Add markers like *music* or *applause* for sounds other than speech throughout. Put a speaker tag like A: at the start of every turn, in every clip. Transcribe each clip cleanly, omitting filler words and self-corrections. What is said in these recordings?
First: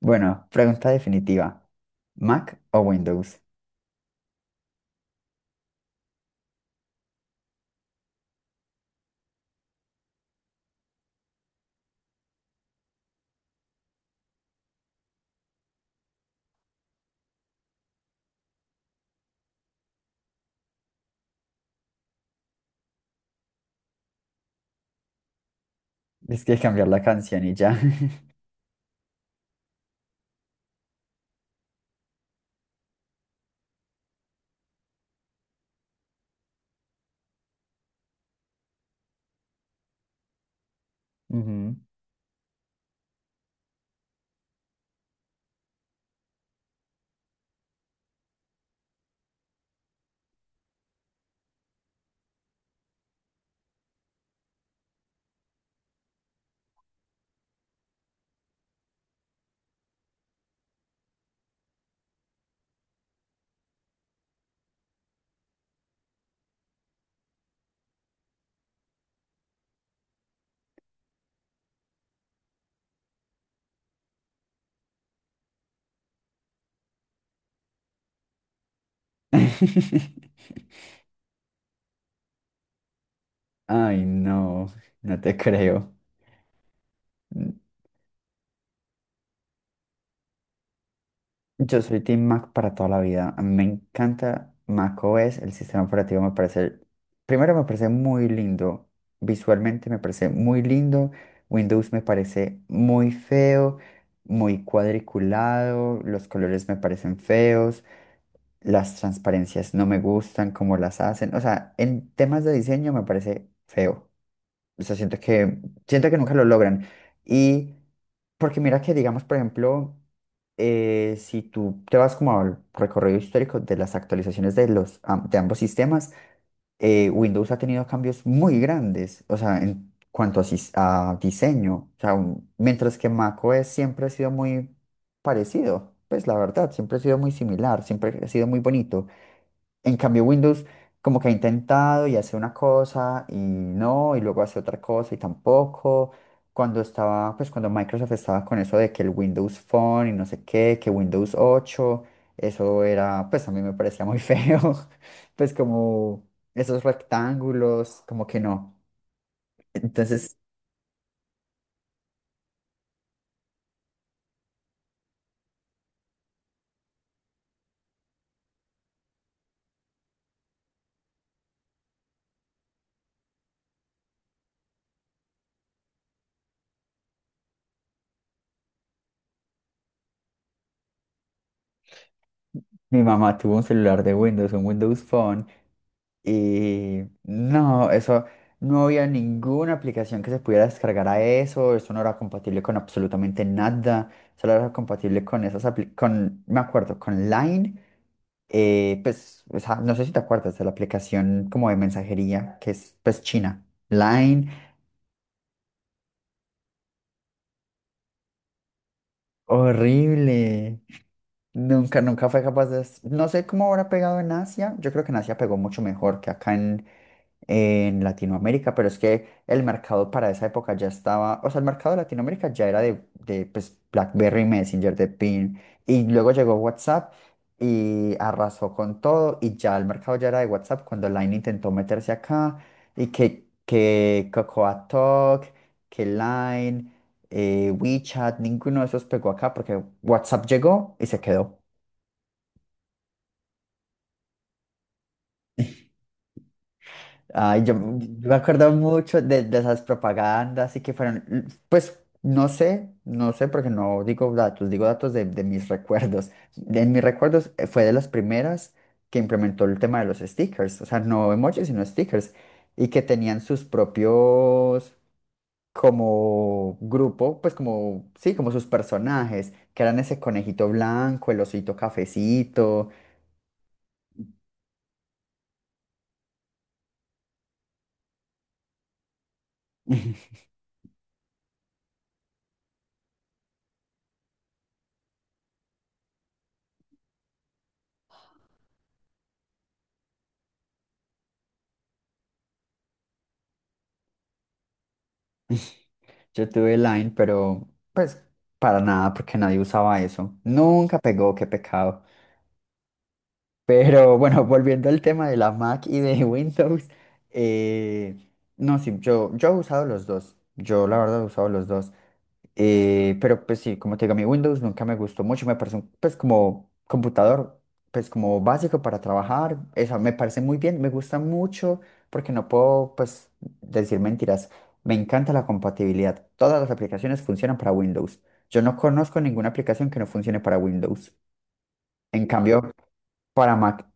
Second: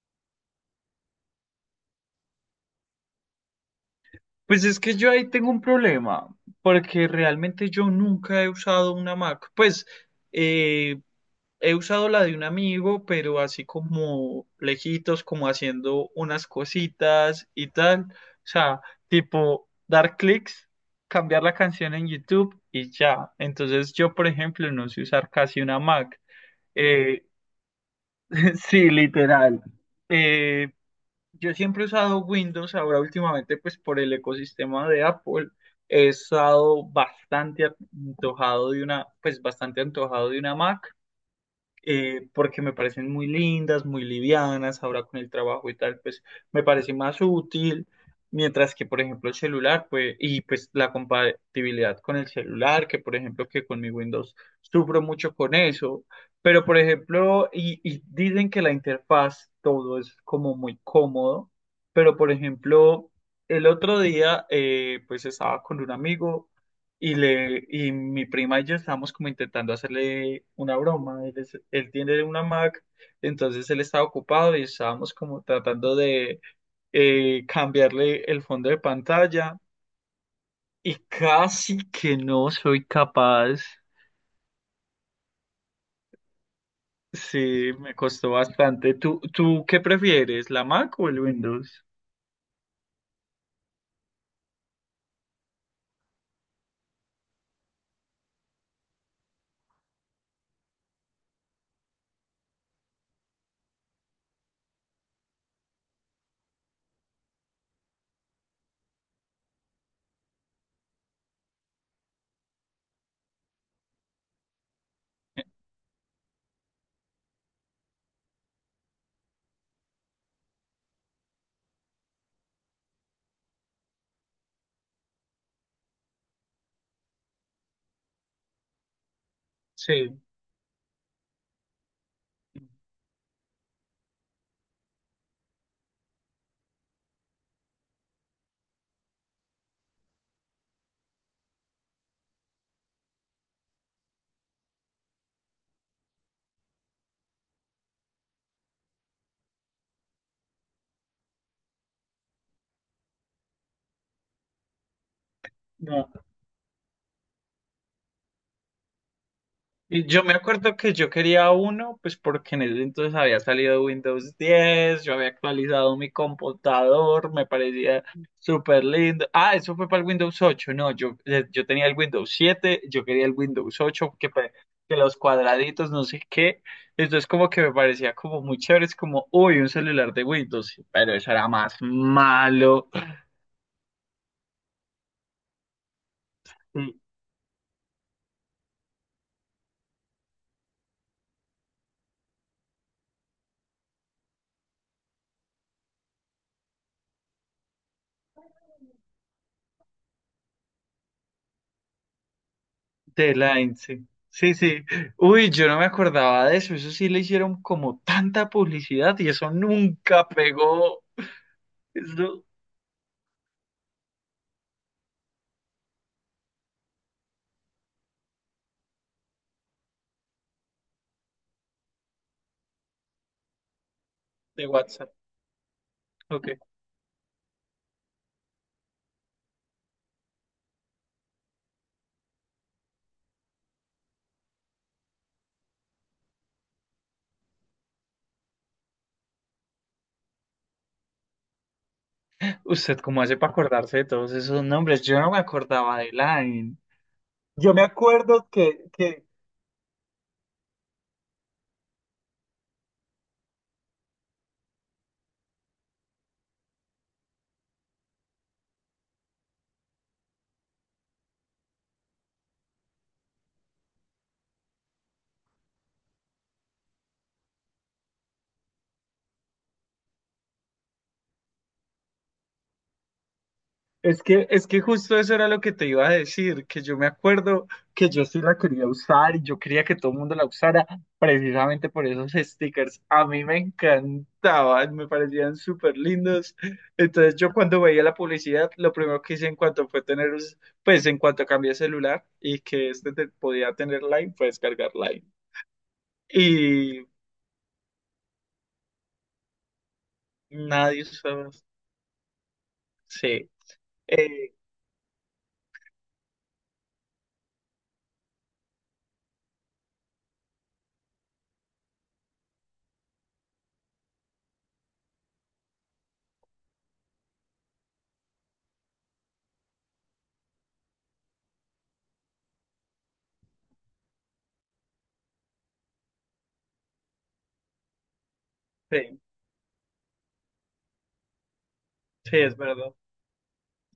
A: Bueno, pregunta definitiva. ¿Mac o Windows?
B: Pues es que yo ahí tengo un problema, porque realmente yo nunca he usado una Mac. Pues eh, he usado la de un amigo, pero así como lejitos, como haciendo unas cositas y tal. O sea, tipo dar clics, cambiar la canción en YouTube y ya. Entonces yo, por ejemplo, no sé usar casi una Mac.
A: Es que cambiar la
B: Eh,
A: canción y ya. *laughs*
B: *laughs* sí, literal. Eh, yo siempre he usado Windows, ahora últimamente pues por el ecosistema de Apple he estado bastante antojado de una, pues bastante antojado de una Mac,
A: Ujú.
B: porque me parecen muy lindas, muy livianas, ahora con el trabajo y tal, pues me parece más útil, mientras que, por ejemplo, el celular, pues, y pues la compatibilidad con el celular, que por ejemplo, que con mi Windows sufro mucho con eso, pero por ejemplo, y dicen que la interfaz, todo es como muy cómodo, pero por ejemplo, el otro día, pues estaba con un amigo, y mi prima y yo estábamos como intentando hacerle una broma. Él, él tiene una Mac, entonces él estaba ocupado y estábamos como tratando de cambiarle el fondo de pantalla.
A: *laughs*
B: Y casi que no soy capaz.
A: Ay, no, no te creo. Mm.
B: Sí, me costó bastante. ¿Tú qué prefieres, la Mac o el
A: Yo
B: Windows?
A: soy Team Mac para toda la vida. A mí me encanta Mac macOS, el sistema operativo me parece, primero me parece muy lindo, visualmente me parece muy lindo. Windows me parece muy feo, muy cuadriculado, los colores me parecen feos. Las transparencias no me gustan como las hacen. O sea, en temas de diseño me parece feo. O sea, siento que nunca lo logran. Y porque mira que, digamos, por ejemplo, si tú te vas como al recorrido histórico de las actualizaciones de de ambos sistemas, Windows ha tenido cambios muy grandes. O sea, en
B: Sí.
A: cuanto a diseño. O sea, mientras que macOS siempre ha sido muy parecido. Pues la verdad, siempre ha sido muy similar, siempre ha sido muy bonito. En cambio, Windows como que ha intentado y hace una cosa y no, y luego hace otra cosa y tampoco. Cuando Microsoft estaba con eso de que el Windows Phone y no sé qué, que Windows 8 eso era, pues a mí me parecía muy *laughs* feo, pues como esos rectángulos, como que no.
B: Yo me
A: Entonces,
B: acuerdo que yo quería uno, pues porque en ese entonces había salido Windows 10, yo había actualizado mi computador, me parecía súper lindo. Ah, eso fue para el Windows 8, no, yo, yo tenía el Windows 7, yo quería el Windows 8, que, que los cuadraditos, no sé qué. Entonces como que me parecía como muy chévere, es como, uy, un celular de Windows, pero eso era más malo.
A: mi mamá tuvo un celular de Windows, un Windows Phone. Y no, eso no había ninguna aplicación que se pudiera descargar a eso, eso no era compatible con absolutamente nada, solo era compatible con esas con, me acuerdo, con Line, pues, o sea, no sé si te acuerdas de la aplicación como de mensajería que es pues
B: The
A: China.
B: Line, sí.
A: Line,
B: Sí, sí. Uy, yo no me acordaba de eso. Eso sí le hicieron como tanta publicidad y eso nunca
A: horrible.
B: pegó.
A: Nunca, nunca fue
B: Eso
A: capaz de... No sé cómo habrá pegado en Asia. Yo creo que en Asia pegó mucho mejor que acá en Latinoamérica, pero es que el mercado para esa época ya estaba... O sea, el mercado de Latinoamérica ya era de pues, BlackBerry,
B: de
A: Messenger, de
B: WhatsApp.
A: PIN. Y luego
B: Ok.
A: llegó WhatsApp y arrasó con todo. Y ya el mercado ya era de WhatsApp cuando Line intentó meterse acá. Y que Cocoa Talk, que Line, WeChat, ninguno de esos pegó acá porque WhatsApp llegó y se quedó.
B: ¿Usted cómo hace para acordarse de todos esos nombres? Yo no me acordaba de Line.
A: Ay, yo,
B: Yo me
A: yo me
B: acuerdo
A: acuerdo
B: que,
A: mucho
B: que
A: de esas propagandas y que fueron, pues no sé, no sé porque no digo datos, digo datos de mis recuerdos. En mis recuerdos fue de las primeras que implementó el tema de los stickers, o sea, no emojis, sino stickers, y que tenían sus propios como grupo, pues como, sí, como sus personajes, que eran ese conejito blanco, el osito cafecito.
B: es que, es que justo eso era lo que te iba a decir, que yo me acuerdo que yo sí la quería usar y yo quería que todo el
A: *laughs*
B: mundo la usara precisamente por esos stickers. A mí me encantaban, me parecían súper lindos. Entonces yo cuando veía la publicidad, lo primero que hice en cuanto fue tener, pues en cuanto cambié de celular y que este podía tener Line, fue descargar Line.
A: Yo tuve
B: Y
A: Line, pero pues para nada, porque nadie usaba eso. Nunca
B: nadie
A: pegó,
B: usaba.
A: qué pecado.
B: Sí,
A: Pero bueno, *laughs*
B: eh,
A: volviendo al tema de la Mac y de *laughs* Windows, eh, no, sí, yo, he usado los dos. Yo la verdad he usado los dos. Pero pues sí, como te digo, mi Windows nunca me gustó mucho. Me parece un, pues como computador, pues como básico para trabajar. Eso me parece muy bien, me gusta mucho porque no puedo pues decir mentiras. Me encanta la compatibilidad. Todas las aplicaciones funcionan para Windows. Yo no
B: sí,
A: conozco ninguna aplicación que no funcione para Windows. En
B: sí, es
A: cambio,
B: verdad.
A: para Mac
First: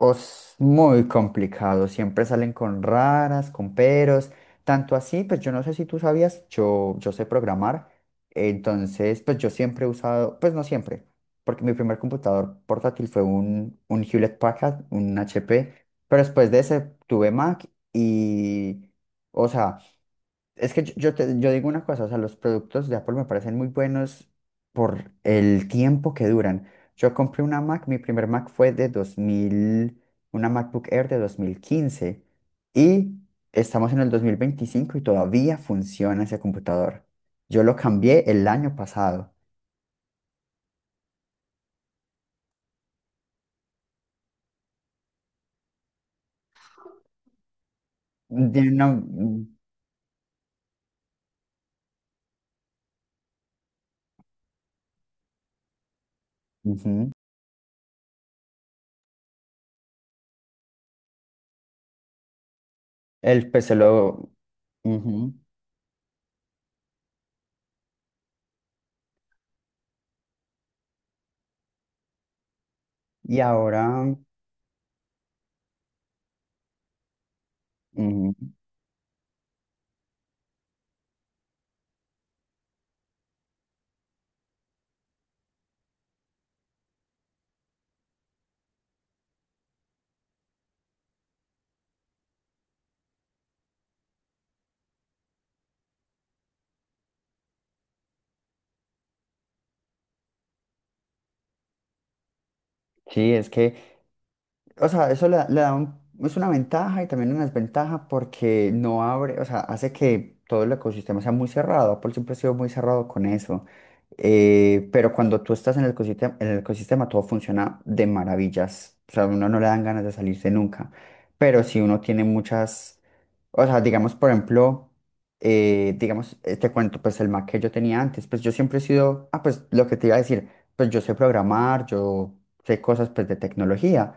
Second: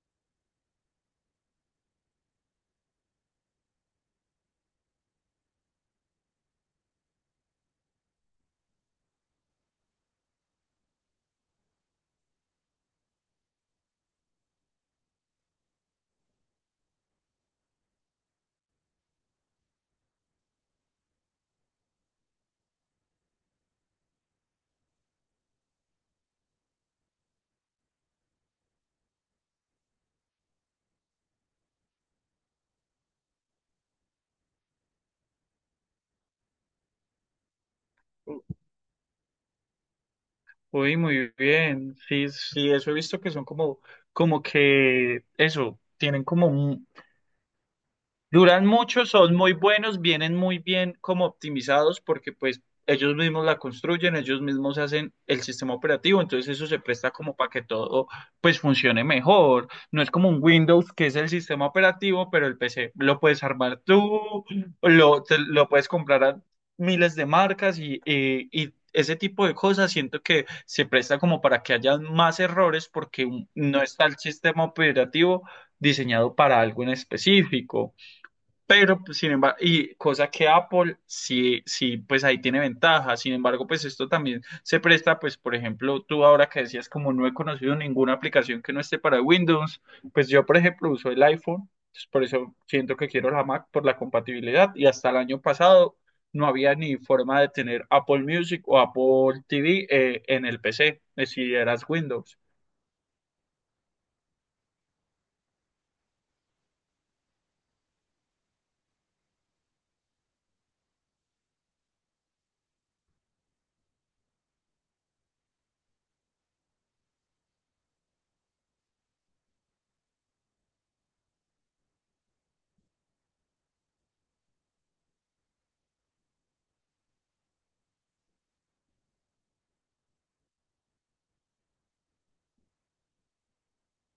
A: es muy complicado, siempre salen con raras, con peros, tanto así, pues yo no sé si tú sabías, yo sé programar, entonces pues yo siempre he usado, pues no siempre, porque mi primer computador portátil fue un Hewlett Packard, un HP, pero después de ese tuve Mac y, o sea, es que yo, yo digo una cosa, o sea, los productos de Apple me parecen muy buenos por el tiempo que duran. Yo compré una Mac, mi primer Mac fue de 2000 una MacBook Air de 2015 y estamos en el 2025 y todavía funciona ese computador. Yo lo cambié el año pasado.
B: Uy, muy bien. Sí, sí, eso he visto que son como, como que eso, tienen como un. Duran
A: Tiene una...
B: mucho, son
A: Mm.
B: muy buenos, vienen muy bien como optimizados porque pues ellos mismos la construyen, ellos mismos hacen el sistema operativo, entonces eso se
A: Ujú.
B: presta como para que todo pues funcione mejor. No es como un Windows que es el sistema operativo, pero el PC lo puedes
A: El PC
B: armar
A: lo...
B: tú,
A: Ujú.
B: lo puedes comprar a miles de marcas y, y ese tipo de cosas siento que se presta como para que haya más errores porque
A: Y
B: no está
A: ahora...
B: el sistema operativo diseñado para algo en específico.
A: Ujú.
B: Pero, pues, sin embargo, y cosa que Apple sí, sí, pues ahí tiene ventaja. Sin embargo, pues esto también se presta, pues, por ejemplo, tú ahora que decías, como no he conocido ninguna aplicación que no esté para Windows, pues yo, por ejemplo, uso el iPhone, pues, por eso siento que quiero la Mac por la compatibilidad. Y hasta el año pasado no había ni forma de tener Apple Music o Apple TV, en el PC, si eras Windows.
A: Sí, es que... O sea, eso le da es una ventaja y también una desventaja porque no abre, o sea, hace que todo el ecosistema sea muy cerrado. Apple siempre ha sido muy cerrado con eso. Pero cuando tú estás en el ecosistema todo funciona de maravillas. O sea, a uno no le dan ganas de salirse nunca. Pero si uno tiene muchas, o sea, digamos, por ejemplo, digamos, te cuento, pues el Mac que yo tenía antes, pues yo siempre he sido, pues lo que te iba a decir, pues yo sé programar, yo sé cosas, pues, de tecnología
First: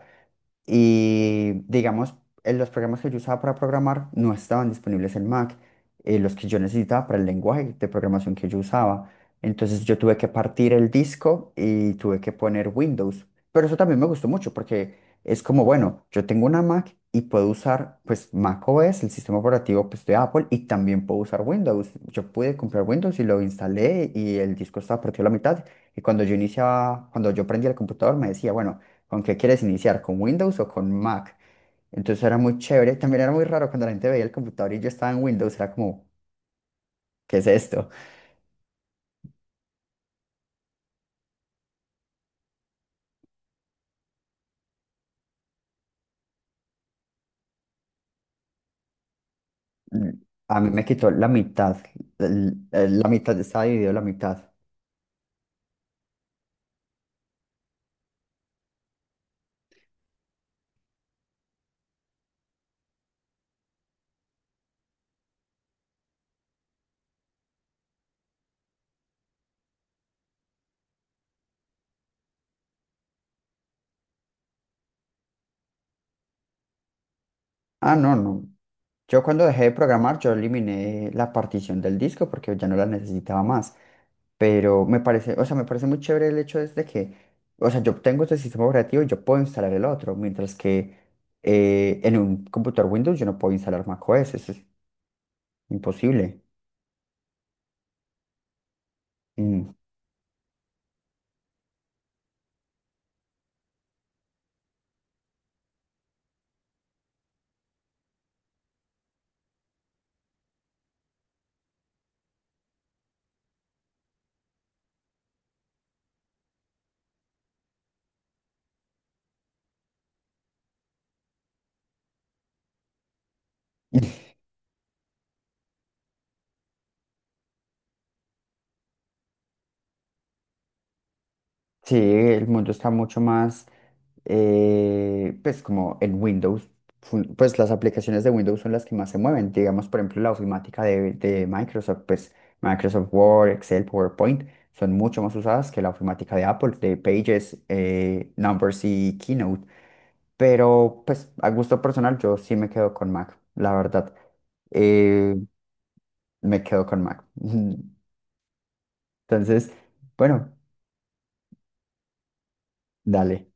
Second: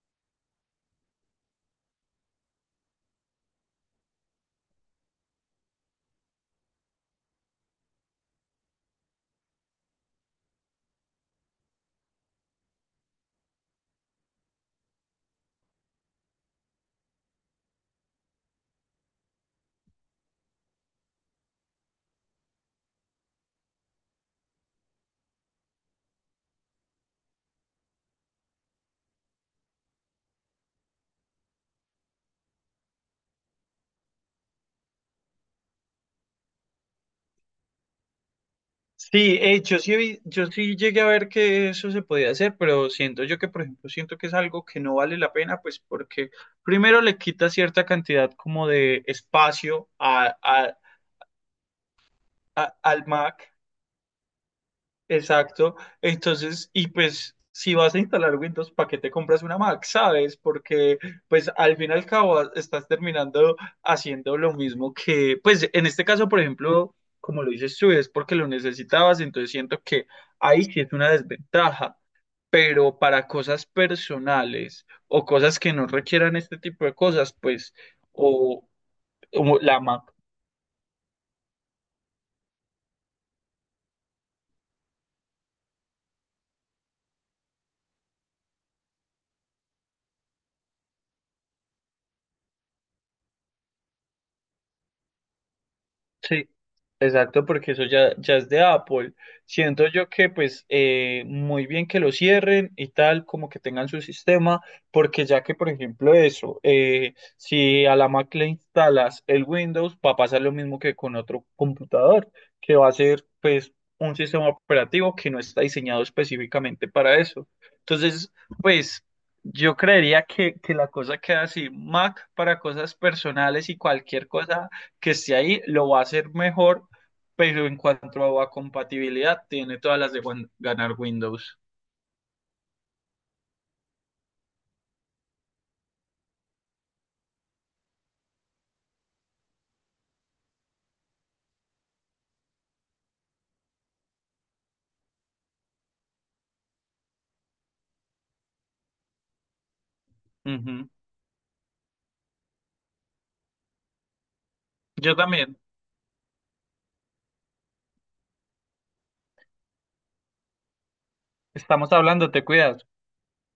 A: y digamos, los programas que yo usaba para programar no estaban disponibles en Mac, los que yo necesitaba para el lenguaje de programación que yo usaba. Entonces yo tuve que partir el disco y tuve que poner Windows. Pero eso también me gustó mucho porque es como, bueno, yo tengo una Mac y puedo usar pues Mac OS, el sistema operativo pues, de Apple, y también puedo usar Windows. Yo pude comprar Windows y lo instalé y el disco estaba partido a la mitad. Y cuando yo iniciaba, cuando yo prendía el computador me decía, bueno, ¿con qué quieres iniciar? ¿Con Windows o con Mac? Entonces era muy chévere. También era muy raro cuando la gente veía el computador y yo estaba en Windows. Era como, ¿qué es esto?
B: Sí, yo sí, yo sí llegué a ver que eso se podía hacer, pero siento yo que, por ejemplo, siento que es algo que no vale la pena, pues porque primero le quita cierta cantidad como de espacio
A: Mm. A mí me quitó la mitad.
B: al
A: La mitad
B: Mac.
A: estaba dividido la mitad.
B: Exacto. Entonces, y pues si vas a instalar Windows, ¿para qué te compras una Mac? ¿Sabes? Porque pues al fin y al cabo estás terminando haciendo lo mismo que, pues en este caso, por ejemplo, como lo dices tú, es porque lo necesitabas, entonces siento que ahí sí es una desventaja, pero para cosas personales o cosas que no requieran este tipo de cosas, pues
A: Ah, no, no.
B: o,
A: Yo cuando
B: o
A: dejé de
B: la Mac.
A: programar, yo eliminé la partición del disco porque ya no la necesitaba más. Pero me parece, o sea, me parece muy chévere el hecho es de que, o sea, yo tengo este sistema operativo y yo puedo instalar el otro, mientras que en un computador Windows yo no puedo instalar macOS, eso es imposible.
B: Sí, exacto, porque eso ya, ya es de Apple.
A: Mm.
B: Siento yo que pues muy bien que lo cierren y tal, como que tengan su sistema, porque ya que por ejemplo eso, si a la Mac le instalas el Windows, va a pasar lo mismo que con otro computador, que va a ser pues un sistema operativo que no está diseñado específicamente para eso. Entonces, pues... Yo creería que la cosa queda así, Mac para cosas personales y cualquier
A: *laughs*
B: cosa que esté ahí, lo va a hacer mejor, pero en cuanto a compatibilidad, tiene todas las de ganar Windows.
A: Sí, el mundo está mucho más, pues como en Windows, pues las aplicaciones de Windows son las que más se mueven. Digamos, por ejemplo, la ofimática de Microsoft, pues Microsoft Word, Excel, PowerPoint, son mucho más usadas que la ofimática de Apple, de Pages, Numbers y Keynote.
B: Ujú.
A: Pero pues a gusto personal yo sí me quedo con Mac, la verdad.
B: Yo
A: Eh,
B: también.
A: me quedo con Mac. *laughs* Entonces, bueno,
B: Estamos hablando, te cuidas.
A: dale.